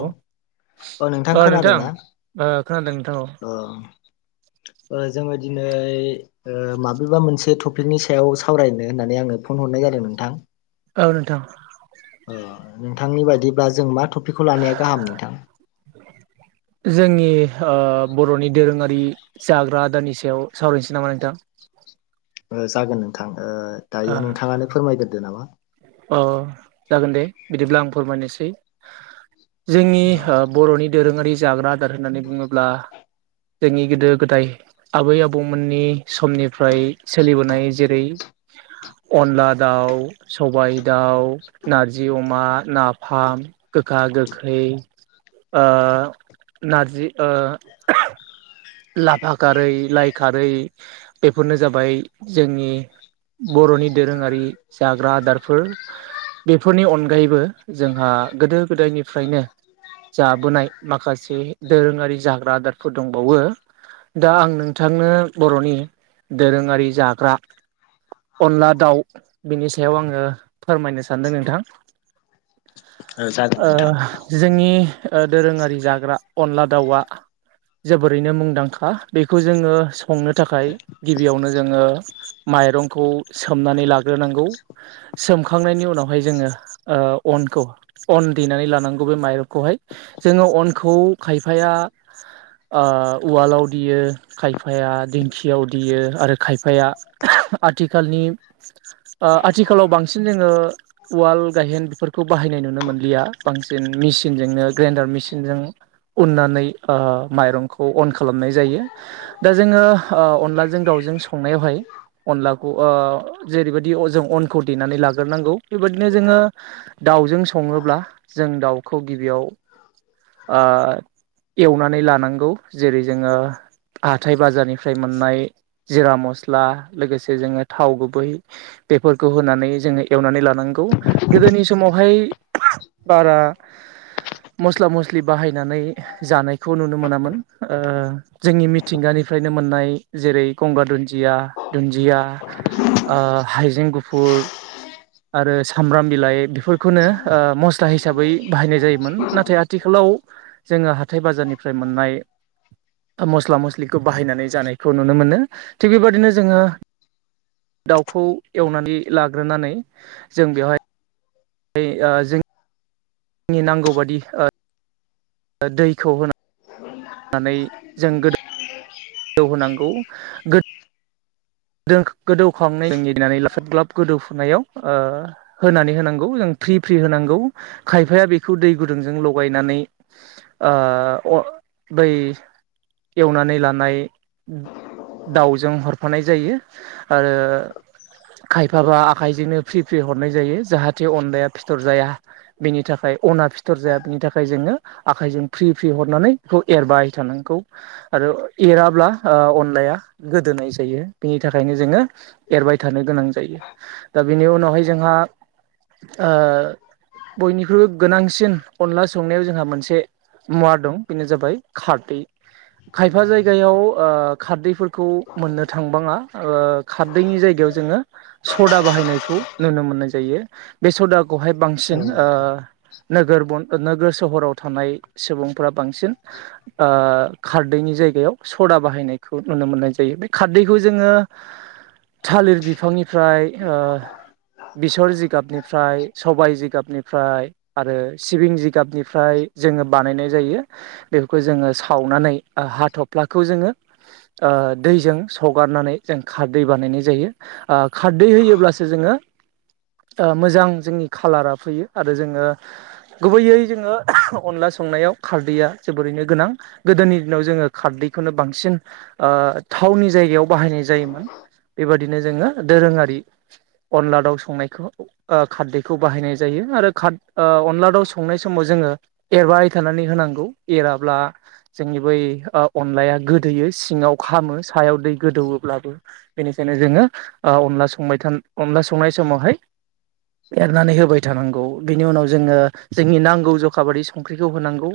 Hello औ नोंथां खोनादों ना ओ खोनादों नोंथां औ ओ। ओ जोङो दिनै ओ माबेबा मोनसे थ फिखनि सायाव सावरायनो होननानै आंङो फन हरनाय जादों नोंथां। [unintelligible] ओ नोंथांनि बायदिब्ला जों मा थ खौ लानाया गाहाम नोंथां? जोंनि ओ बर'नि दोरोङारि जाग्रा आदारानि सायाव सावरायनोसै नामा नोंथां? ओ जागोन नोंथां ओ दायो नोंथाङानो फोरमायग्रोदो नामा। अ जागोन दे बिदिब्ला आं फोरमायनोसै। जोंनि ओ बर'नि दोरोङारि जाग्रा आदार होननानै बुङोब्ला जोंनि गोदो गोदाय आबै आबौमोननि समनि ओमफ्राय सोलिबोनाय जेरै [unintelligible] अनला दाउ, सबाइ दाउ, नारजि अमा, नाफाम गोखा गोखै, ओ नारजि ओ लाफा खारै लाइ खारै बेफोरनो जाबाय जोंनि बर'नि दोरोङारि जाग्रा आदारफोर बेफोरनि अनगायैबो जोंहा गोदो गोदायनिफ्रायनो जाबोनाय माखासे दोरोङारि जाग्रा आदार। फोर दंबावो। दा आं नोंथांनो बर'नि दोरोङारि जाग्रा। अनला दाउ बिनि सायाव आङो फोरमायनो सानदों नोंथां। औ जागोन ओ नोंथां जोंनि ओ दोरोङारि जाग्रा अनला दाउआ जोबोरैनो मुंदांखा बेखौ जोङो संनो थाखाय गिबियावनो जोङो माइरं खौ सोमनानै लाग्रोनांगौ सोमखांनायनि उनावहाय जोङो ओ अनखौ अन देनानै लानांगौ बे माइरंखौहाय जोङो अनखौ खायफाया ओ उवालाव देयो खायफाया दिंखियाव देयो आरो खायफाया आथिखालनि ओ आथिखालाव बांसिन जोङो उवाल गाहेनफोरखौ बाहायनाय नुनो मोनलिया, बांसिन मेसिनजोंनो ग्रेन्डार मेसिनजों उननानै ओ माइरंखौ अन खालामनाय जायो। दा जोङो अनलाजों दाउ जों संनायावहाय अनलाखौ ओ जेरैबायदि ओ जों अनखौ देनानै लाग्रोनांगौ बेबायदिनो जोङो दाउ जों सङोब्ला जों दाउखौ गिबियाव ओ एवनानै लानांगौ जेरै जोङो हाथाय बाजारनिफ्राय मोननाय जिरा मस्ला लोगोसे जोङो थाव गुबै बेफोरखौ होनानै जोङो एवनानै लानांगौ। गोदोनि समाव बेहाय बारा मस्ला मस्लि बाहायनानै जानायखौ नुनो मोनामोन ओ जोंनि मिथिंगानि फ्रायनो मोननाय जेरै गंगार दुन्दिया दुन्दिया ओ हाइजें गुफुर आरो सामब्राम बिलाइ फोरखौनो ओ मस्ला हिसाबै बाहायनाय जायोमोन। नाथाय आथिखालाव जोङो हाथाय बाजारनिफ्राय मोननाय मस्ला मस्लिखौ बाहायनानै जानायखौ नुनो मोनो। थिग बेबायदिनो जोङो दाउखौ एवनानै लाग्रोनानै जों बेवहाय ओइ ओ जों नि नांगौ बादि ओ दैखौ हो नानै जों [unintelligible] होनांगौ गो [unintelligible] गोदौखांनाय जों [inaudible] ग्लब गोदौफुनायाव ओ होनानै होनांगौ जों फ्रि फ्रि होनांगौ खायफाया बेखौ दै गुदुंजों लगायनानै ओ अ बै एवनानै लानाय दाउजों हरफानाय जायो आरो खायफाबा आखाइजोंनो फ्रि फ्रि हरनाय जायो जाहाथे अनलाया फिथर जाया बेनि थाखाय, अना फिथर जाया बिनि थाखाय जोङो आखाइजों फ्रि फ्रि हरनानै इखौ एरबाय थानां गौ आरो एराब्ला ओ अनलाया गोदोनाय जायो। बिनि थाखायनो जोङो एरबाय थानो गोनां जायो। दा बेनि उनावहाय जोंहा ओ बयनिख्रुइबो गोनांसिन अनला संनायाव जोंहा मोनसे मुवा दं बेनो जाबाय खारदै खायफा जायगायाव ओ खारदैफोर खौ मोननो थां बाङा, ओ खारदैनि जायगायाव जोङो सदा बाहायनायखौ नुनो मोननाय जायो। बे सदा खौहाय औ बांसिन ओ नोंथां नोगोर बन नोगोर सहराव थानाय सुबुंफ्रा बांसिन ओ खारदैनि जायगायाव सदा बाहायनायखौ नुनो मोननाय जायो। बे खार दैखौ जोङो थालिर बिफांनिफ्राय ओ बिसर जिगाबनिफ्राय, सबाय जिगाबनिफ्राय आरो सिबिं जिगाबनिफ्राय जोङो बानायनाय जायो। बेफोरखौ जोङो सावनानै ओ हाथ'फ्लाखौ जोङो ओ दैजों सगारनानै जों खारदै बानायनाय जायो। ओ खारदै होयोब्लासो जोङो ओ मोजां जोंनि खालारा फैयो आरो जोङो गुबैयै जोङो अनला संनायाव खारदैया जोबोरैनो गोनां। गोदोनि दिनाव जोङो खारदै खौनो बांसिन ओ थावनि जायगायाव बाहायनाय जायोमोन। बेबादिनो जोङो दोरोङारि अनला दाउ संनायखौ ओ खारदैखौ बाहायनाय जायो आरो खार ओ अनला दाउ संनाय समाव जोङो एरबाय थानानै होनांगौ, एराब्ला जोंनि बै ओ अनलाया गोदोयो सिङाव खामो सायाव दै गोदौवोब्लाबो। बेनिखायनो जोङो ओ अनला संबाय थान अनला संनाय समावहाय एरनानै होबाय थानां गौ। बिनि उनाव जोङो जोंनि नांगौ ज'खा बादि संख्रिखौ होनांगौ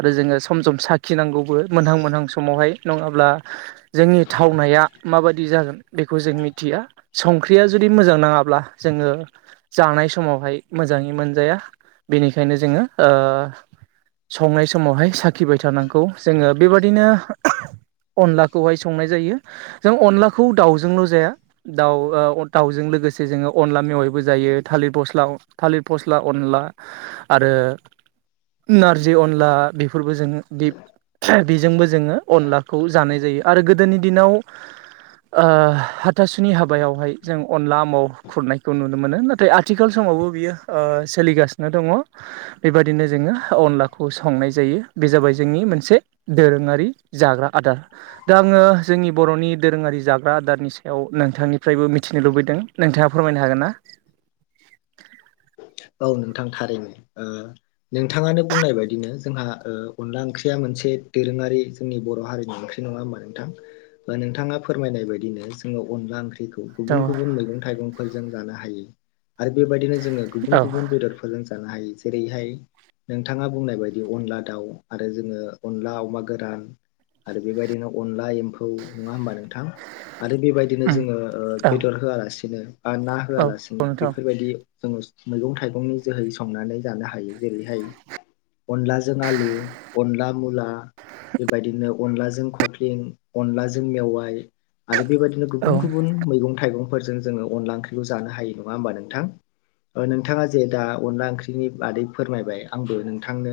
आरो जोङो सम सम साखि नांगौबो मोनहां मोनहां समावहाय नङाब्ला जोंनि थावनाया माबादि जागोन बेखौ जों मिथिया संख्रिया जुदि मोजां नाङा ब्ला जोङो जानाय समावहाय मोजाङै मोनजाया बेनिखायनो जोङो ओ संनाय समावहाय साखिबाय थानांगौ। जोङो बेबादिनो अनला खौहाय संनाय जायो। जों अनलाखौ दाउजोंल' जाया दाउ ओ दाउजों लोगोसे जोङो अनला मेवायबो जायो। थालिर फस्ला थालिर फस्ला अनला आरो नारजि अनला बेफोरबो जोंङो बिब बिजोंबो जोङो अनलाखौ जानाय जायो। आरो गोदोनि दिनाव ओ हाथासुनि हाबायावहाय जों अनला म खुरनायखौ नुनो मोनो नाथाय आथिखाल सम फावबो बियो ओ सोलिगासिनो दङ । [inaudible] बेबायदिनो जोङो अनलाखौ संनाय जायो बे जाबाय जोंनि मोनसे दोरोङारि जाग्रा । आदार । दा आङो जोंनि बर'नि दोरोङारि जाग्रा आदारनि सायाव नोंथांनिफ्रायबो मिथिनो लुबैदों नोंथाङा फोरमा फैनो हागोन ना? [inaudible] औ नोंथां थारैनो ओ नोंथाङानो बुंनाय बायदिनो जोंहा ओ अनला ओंख्रिया मोनसे दोरोङारि जोंनि बर' हारिनि ओंख्रि नङा होमबा नोंथां? नोंथाङा फोरमायनाय बायदिनो जोङो अनला ओंख्रि गुब औ - गुबुन मैं थाइगंफोरजों जानो हायो आरो बेबायदि गुबुन - औ गुबुन बेदरफोरजों जानो हायो जेरैहाय नोंथाङा बुंनाय बायदि अनला दाउ आरो जोङो अनला अमा गोरान आरो बेबायदिनो अनला एम्फौ नङा होनोमबा नों थां आरो बेबायदिनो उम जोङो ओ औ बेदर होआलासिनो ना औ औ होआलासिनो नोंथां बेफोरबायदि जोङो मैगं थाइगंनि जोहै संनानै जानो हायो । जेरैहाय अनलाजों आलु अनला मुला बेबायदिनो अनलाजों खख्लिं अनलाजों मेवाइ आरो बेबायदिनो औ गुबुन गुबुन मैगं थाइगं । फोरजों जोङो अनला ओंख्रिखौ जानो हायो नङा होमबा नोंथां? नोंथाङा जे दा अनला ओंख्रिनि बादै फोरमायबाय आंबो नोंथांनो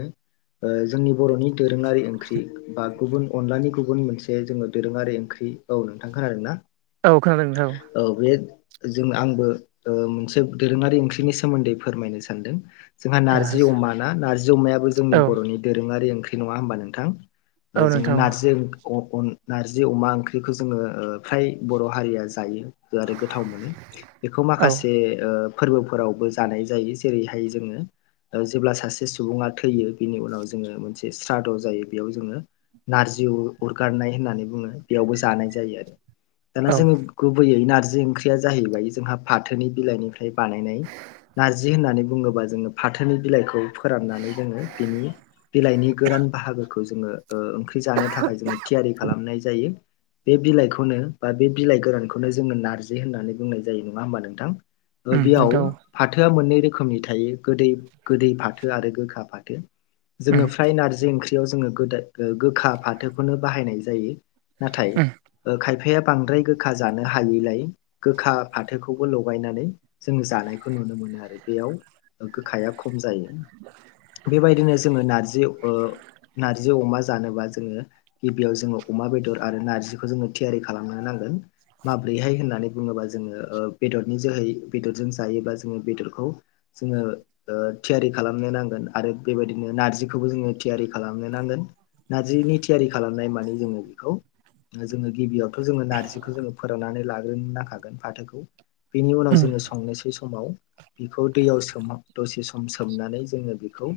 ओ जोंनि बर'नि दोरोङारि ओंख्रि बा गुबुन अनलानि गुबुन मोनसे जोङो दोरोङारि ओंख्रि औ नोंथां खोनादों ना? औ खोनादों नोंथां औ । बे जों आंबो ओ मोनसे दोरोङारि ओंख्रिनि सोमोन्दै फोरमायनो सानदों । जोंहा नारजि अमा ना नारजि अमायाबो जोंनि औ बर'नि दोरोङारि ओंख्रि नङा होमबा नोंथां? ओ औ जोङो नोंथां नारजि अ - अन नारजि अमा ओंख्रिखौ जोङो ओ फ्राय बर' हारिया जायो । आरो गोथाव मोनो बेखौ औ माखासे ओ फोरबोफोराव जानाय जायो जेरैहाय जोङो ओ जेब्ला सासे सुबुङा थैयो बेनि उनाव जोङो मोनसे स्राद' जायो बेयाव जोङो नारजि उ अरगारनाय होननानै बुङो बेयावबो जानाय जायो । दाना औ जोङो गुबैयै नारजि ओंख्रिया जाहैबाय जोंहा फाथोनि बिलाइनिफ्राय बानायनाय । नारजि होननानै बुङोबा जोङो फाथोनि बिलाइखौ फोराननानै जोङो बिनि बिलाइनि गोरान बाहागोखौ जोङो ओ ओंख्रि जानो थाखाय जोङो थियारि खालामनाय जायो । बे बिलाइखौनो बा बे बिलाइ गोरानखौनो जोङो नारजि होननानै बुंनाय जायो । नङा होमबा नोंथां? ओ उम बेयाव नोंथां औ फाथोआ मोननै रोखोमनि थायो गोदै - गोदै फाथो आरो गोखा फाथो । उम जोङो फ्राय नारजि ओंख्रियाव जोङो गोदाय गोखा फाथोखौनो बाहायनाय जायो । नाथाय उम खायफाया बांद्राय गोखा जानो हायैलाय गोखा फाथोखौबो लगायनानै जों जानाय नुनो मोनो आरो बेयाव गोखाया खम जायो । बेबायदिनो जोङो नारजि ओ नार्जि अमा जानोबा जोङो गिबियाव जोङो अमा बेदर आरो नार्जिखौ जोङो थियारि खालामनो नांगोन । माब्रैहाय होननानै बुङोबा जोङो ओ बेदरनि जोहै बेदरजों जायोब्ला जोङो बेदरखौ जोङो ओ थियारि खालामनो नांगोन आरो बेबायदिनो नारजिखौबो थियारि खालामनो नांगोन नारजिनि थियारि खालामनाय माने जोङो बेखौ जोङो गिबियावथ' जोङो नारजिखौ जोङो फोराननानै लाग्रोनो नांखागोन फाथोखौ । बिनि उनाव उम जोङो संनोसै समाव बेखौ दैयाव सोमहाब दसे सम सोमनानै जोङो बेखौ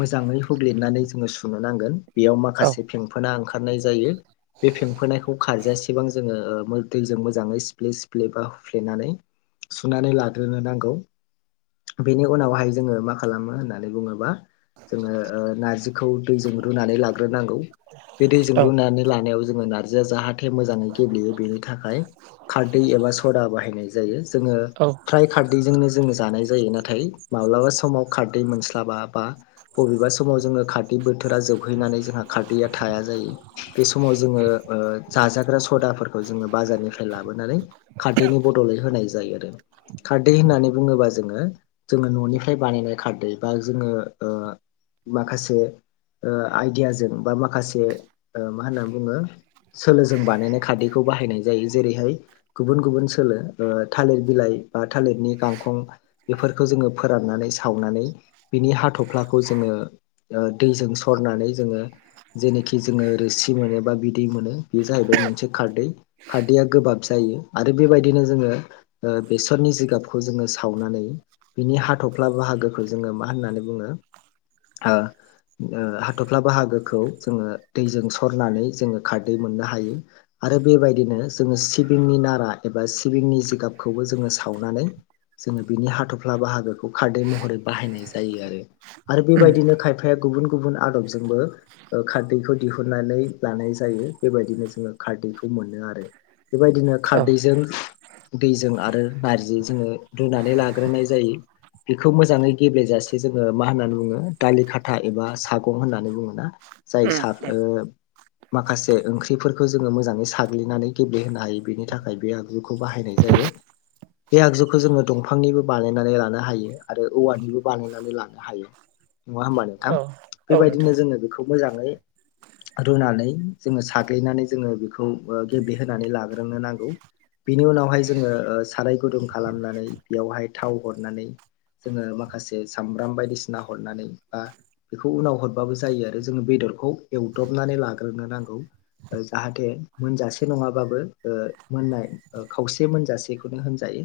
मोजाङै हुब्लिदनानै जोङो सुनो नांगोन बेयाव औ माखासे फेंफोना ओंखारनाय जायो बे फेंफोनायखौ खारजासेबां जोङो ओ मो दैजों मोजाङै सिफ्ले सिफ्ले बा हुफ्लेनानै सुनानै लाग्रोनो नांगौ बेनि उनावहाय जोङो मा खालामो होननानै बुङोबा जोङो ओ नारजिखौ दैजों रुनानै लाग्रोनांगौ बे दैजों औ रुनानै लानायाव जोङो नार जिआ जाहाथे मोजाङै गेब्लेयो बेनि थाखाय खारदै एबा सदा बाहायनाय जायो। जोङो औ फ्राय खारदैजोंनो जों जानाय जायो नाथाय माब्लाबा समाव खारदै मोनस्लाबा बा बबेबा समाव जोंङो खारदै बोथोरा जोबहैनानै जोंहा खारदैया थायाजायो बे समाव जोङो ओ जाजाग्रा सडाफो खौ जोंङो बाजारनिफ्राय लाबोनानै खारदैनि बदलै होनाय जायो खारदै होननानै बुङोबा जोङो जोङो न'निफ्राय बानायनाय खारदै बा जोङो ओ माखासे ओ आइडियाजों बा माखासे ओ मा होनना बुङो सोलोजों बानायनाय खारदैखौ बाहायनाय जायो जेरैहाय गुबुन-गुबुन सोलो ओ थालिर बिलाइ बा थालिरनि गां खं बेफोरखौ जोङो फोराननानै सावनानै बिनि हाथ'फ्लाखौ जोङो ओ दैजों सरनानै जोङो जेनेखि जोङो रोसि मोनो बा बिदै मोनो बेयो जाहैबाय मोनसे खारदै खारदैया गोबाब जा यो आरो बेबायदिनो जोङो ओ बेसरनि जिगाबखौ जोङो सावनानै बिनि हाथ'फ्ला बाहागोखौ जोङो मा होननानै बुङो ओ ओ हाथ'फ्ला बाहागोखौ जोङो दैजों सरनानै जोङो खारदै मोननो हायो आरो बेबायदिनो जोङो सिबिंनि नारा एबा सिबिंनि जिगाबखौबो जोङो सावनानै जोङो बिनि हाथ'फ्ला बाहागोखौ खारदै महरै बाहायनाय जायो आरो आरो उम बेबायदिनो खायफाया गुबुन-गुबुन आदबजोंबो खारदैखौ दिहुननानै लानाय जायो बेबायदिनो जोङो खार दैखौ मोनो आरो बेबायदिनो औ खारदैजों दैजों आरो नारजि जोङो रुनानै लाग्रोनाय जायो। बेखौ मोजाङै गेब्लेेजासे जोङो मा होननानै बुङो दालि खाथा एबा सागं होननानै बुङो ना। जाय सार ओ माखासे ओंख्रिफोरखौ जोङो मोजाङै साग्लिनानै गेब्लेहोनो हायो बेनि थाखाय बे आगजुखौ बाहायनाय जा यो बे आगजुखौ जोङो दंफांनिबो बानायनानै लानो हायो आरो औवानिबो बानायनानै लानो हायो। नङा होमबा नोंथां औ औ बेबायदिनो नोंथां जोङो बेखौ मोजाङै रुनानै जोङो साग्लिनानै जोङो बेखौ ओ गेब्लेहोनानै लाग्रोनो नांगौ बिनि उनावहाय जोङो साराय गुदुं खालामनानै बेयावहाय थाव हरनानै जोङो माखासे सामब्राम बायदिसिना हरनानै बा बेखौ उनाव हरबाबो जायो आरो जोङो बेदरखौ एवदबनानै लाग्रोनो नांगौ जाहाथे मोनजासे नङाबाबो ओ मोननाय खावसे मोनजासेखौनो होनजायो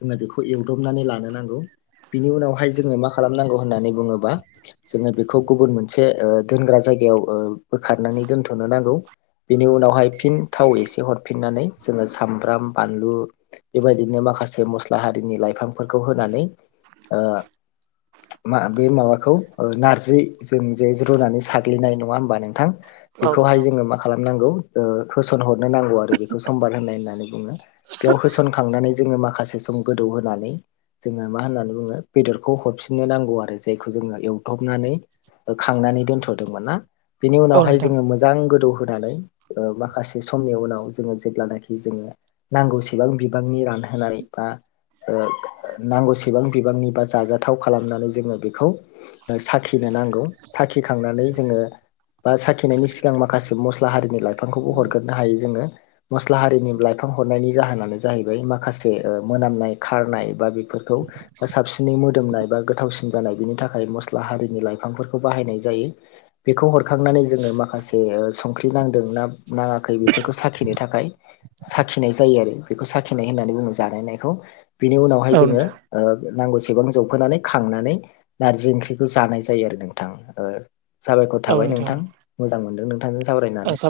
जोंना बेखौ एवदबनानै लानो नांगौ बिनि उनावहाय जोङो मा खालामनांगौ होननानै बुङोबा जोङो बेखौ गुबुन मोनसे ओ दोनग्रा जाय गायाव बोखारनानै दोनथ'नो नांगौ। बेनि उनावहाय फिन थाव एसे हरफिननानै जोङो सामब्राम बानलु बेबायदिनो मा माखासे मस्ला हारिनि लाइफांफोरखौ होनानै ओ मा बे माबाखौ नारजि जों जे रुनानै साग्लिनाय नङा होमबा नोंथां । औ बेखौहाय नोंथां जोङो मा खालामनांगौ । ओ होसन हरनो नांगौ आरो बेखौ समबार होननाय होननानै बुङो बेयाव होसनखांनानै जोङो माखासे सम गोदौहोनानै जोङो मा होननानै बुङो बेदरखौ हरफिननो नांगौ आरो जायखौ जोङो एवदबनानै खांनानै दोनथ'दोंमोनना, बिनि औ उनावहाय जोङो मोजां गोदौ होनानै ओ माखासे समनि उनाव जोङो जेब्लानाखि जोङो नांगौसेबां बिबांनि ला होनानै बा ओ नांगौसेबां बिबांनि बा जाजाथाव खालामनानै जोङो बेखौ साखि खिनो नांगौ। साखिखांनानै जोङो बा साखिनायनि सिगां माखासे मस्ला हारिनि लाइफांखौबो हरग्रोनो हायो जोङो। मस्ला हारिनि लाइफां हरनायनि जाहोनानो जाहैबाय माखासे ओ मोनामनाय खारनाय बा बेफोरखौ साबसिनै मोदोमनाय बा गोथावसिन जानाय बिनि थाखाय मस्ला हारिनि लाइफांफोरखौ बाहायनाय जायो। बेखौ हरखांनानै जोङो माखासे संख्रि नांदों ना नाङाखै बेफोरखौ साखिनो थाखाय साखिनाय जायो आरो। बेखौ साखिनाय होननानै बुङो जानायनाय। खौ। बेनि उनावहाय जोङो नोंथां ओ नांगौसेबां जौफोनानै खांनानै नारजि ओंख्रिखौ जानाय जायो आरो नोंथां। ओ साबायखर थाबाय नोंथां, मोजां मोनदों नोंथांजों साबायखर सावरायनानै